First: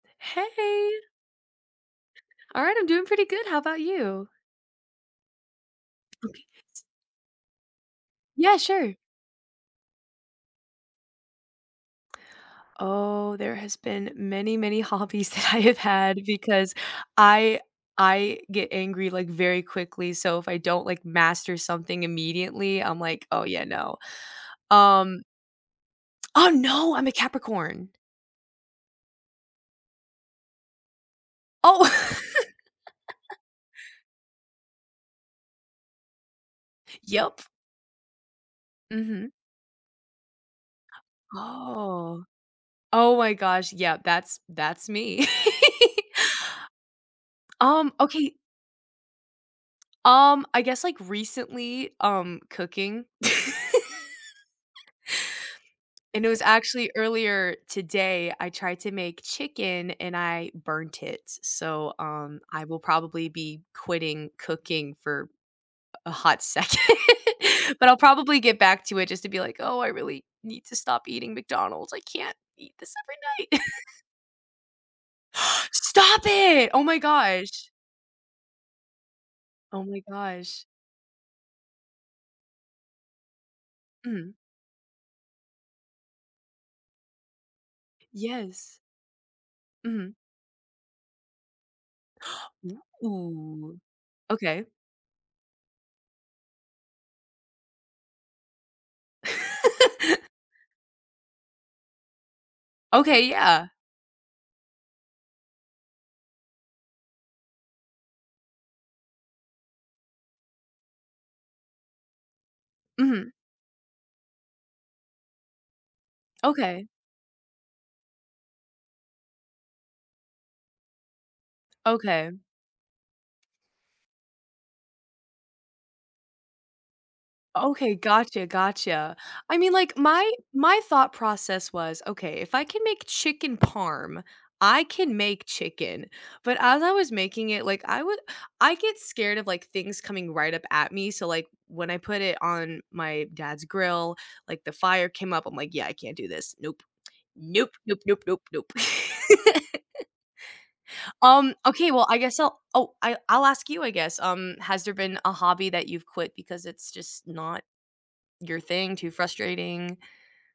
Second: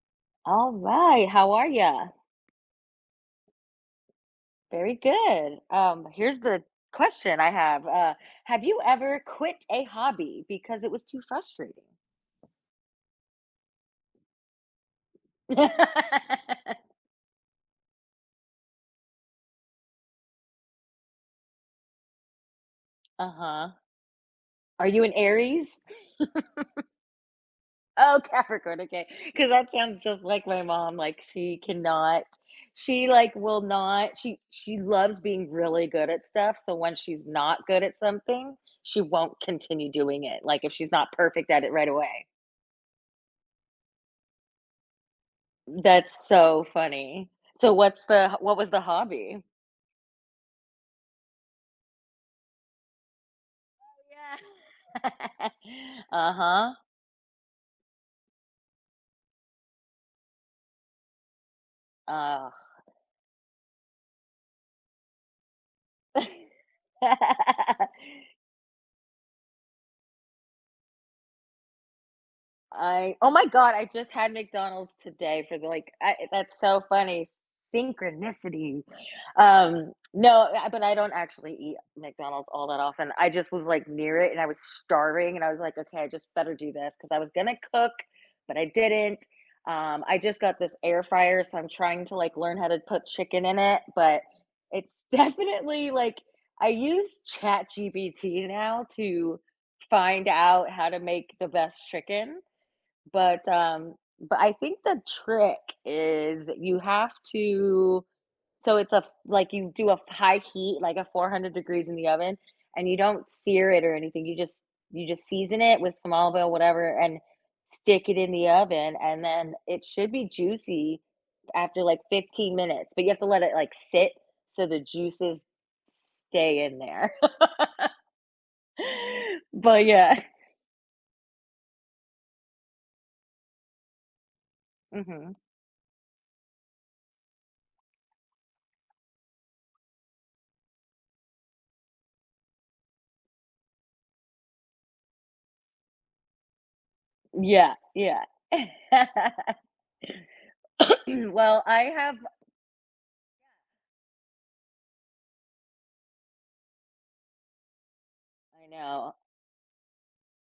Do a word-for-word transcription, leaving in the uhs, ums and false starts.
All Hey. right, how are ya? Alright, I'm doing pretty good, how 'bout you? Very good, um, here's Okay, the yes question I have, uh, Yeah, have you sure. ever quit a hobby because it was too frustrating? Oh, there has been many, many hobbies that I have had because I I get angry, like, very quickly, so if I don't, like, master something immediately, I'm like, "Oh, yeah, Uh-huh. no," Are you an um Aries? Ah, no, I'm a Capricorn. Oh, Capricorn, okay, 'cause that sounds just like my mom, like, she Oh. cannot she, like, will not she she loves being really good at stuff, so when she's Yep. not good at something, she Mhm. won't continue doing it, like, if she's not perfect at it right Oh, away. oh my gosh, yeah, that's that's me. That's so funny. So Um, what's okay the what was the hobby? Um, I guess, like, recently, um, cooking. Oh, yeah. And it was Uh-huh. actually earlier today I tried to make chicken and I burnt it, so, um, Ugh. I will probably be quitting cooking for a hot second, but I'll probably get back to it just to be like, "Oh, I really need to stop eating McDonald's. I can't eat this I oh my every night." God, I just had McDonald's today for the, like uh, Stop that's it! so Oh my funny, gosh. synchronicity. Oh Um, my no, gosh. I but I don't actually eat McDonald's all that often. I just was, like, near it Mhm. and I was starving and I was like, "Okay, I just better do this," 'cause I was gonna cook, but I Yes. didn't, um, Mhm. I just got this air fryer, so I'm trying to, like, learn how to put chicken in Ooh, it, but okay. it's definitely, like I use ChatGPT now to find out how to make the best chicken, Okay, but, yeah. um, but I think the trick is you have to so it's a f like, you do a f high heat, like a four hundred degrees in the oven, and you don't Mhm. sear it or anything, you just, you just season it with some olive oil, Okay. whatever and stick it in the oven and then it should be juicy after, like, Okay. fifteen minutes, but you have to let it, like, sit so the juices stay in there. Okay, gotcha, gotcha. I mean, But like, yeah. my my thought process was, okay, if I can make chicken parm, I can Mhm. make chicken, but as I was making it, like, I would I get scared of, like, things coming right up at me, so, like, when I put it on my dad's grill, like, the fire came up, I'm, like, "Yeah, I can't do this. Nope, nope, Yeah, nope, nope, yeah. nope, nope." Um, Well, I okay, well, have I guess I'll oh, I I'll ask you, I guess, um, has there been a hobby that you've quit because it's just not your I thing, too know. frustrating?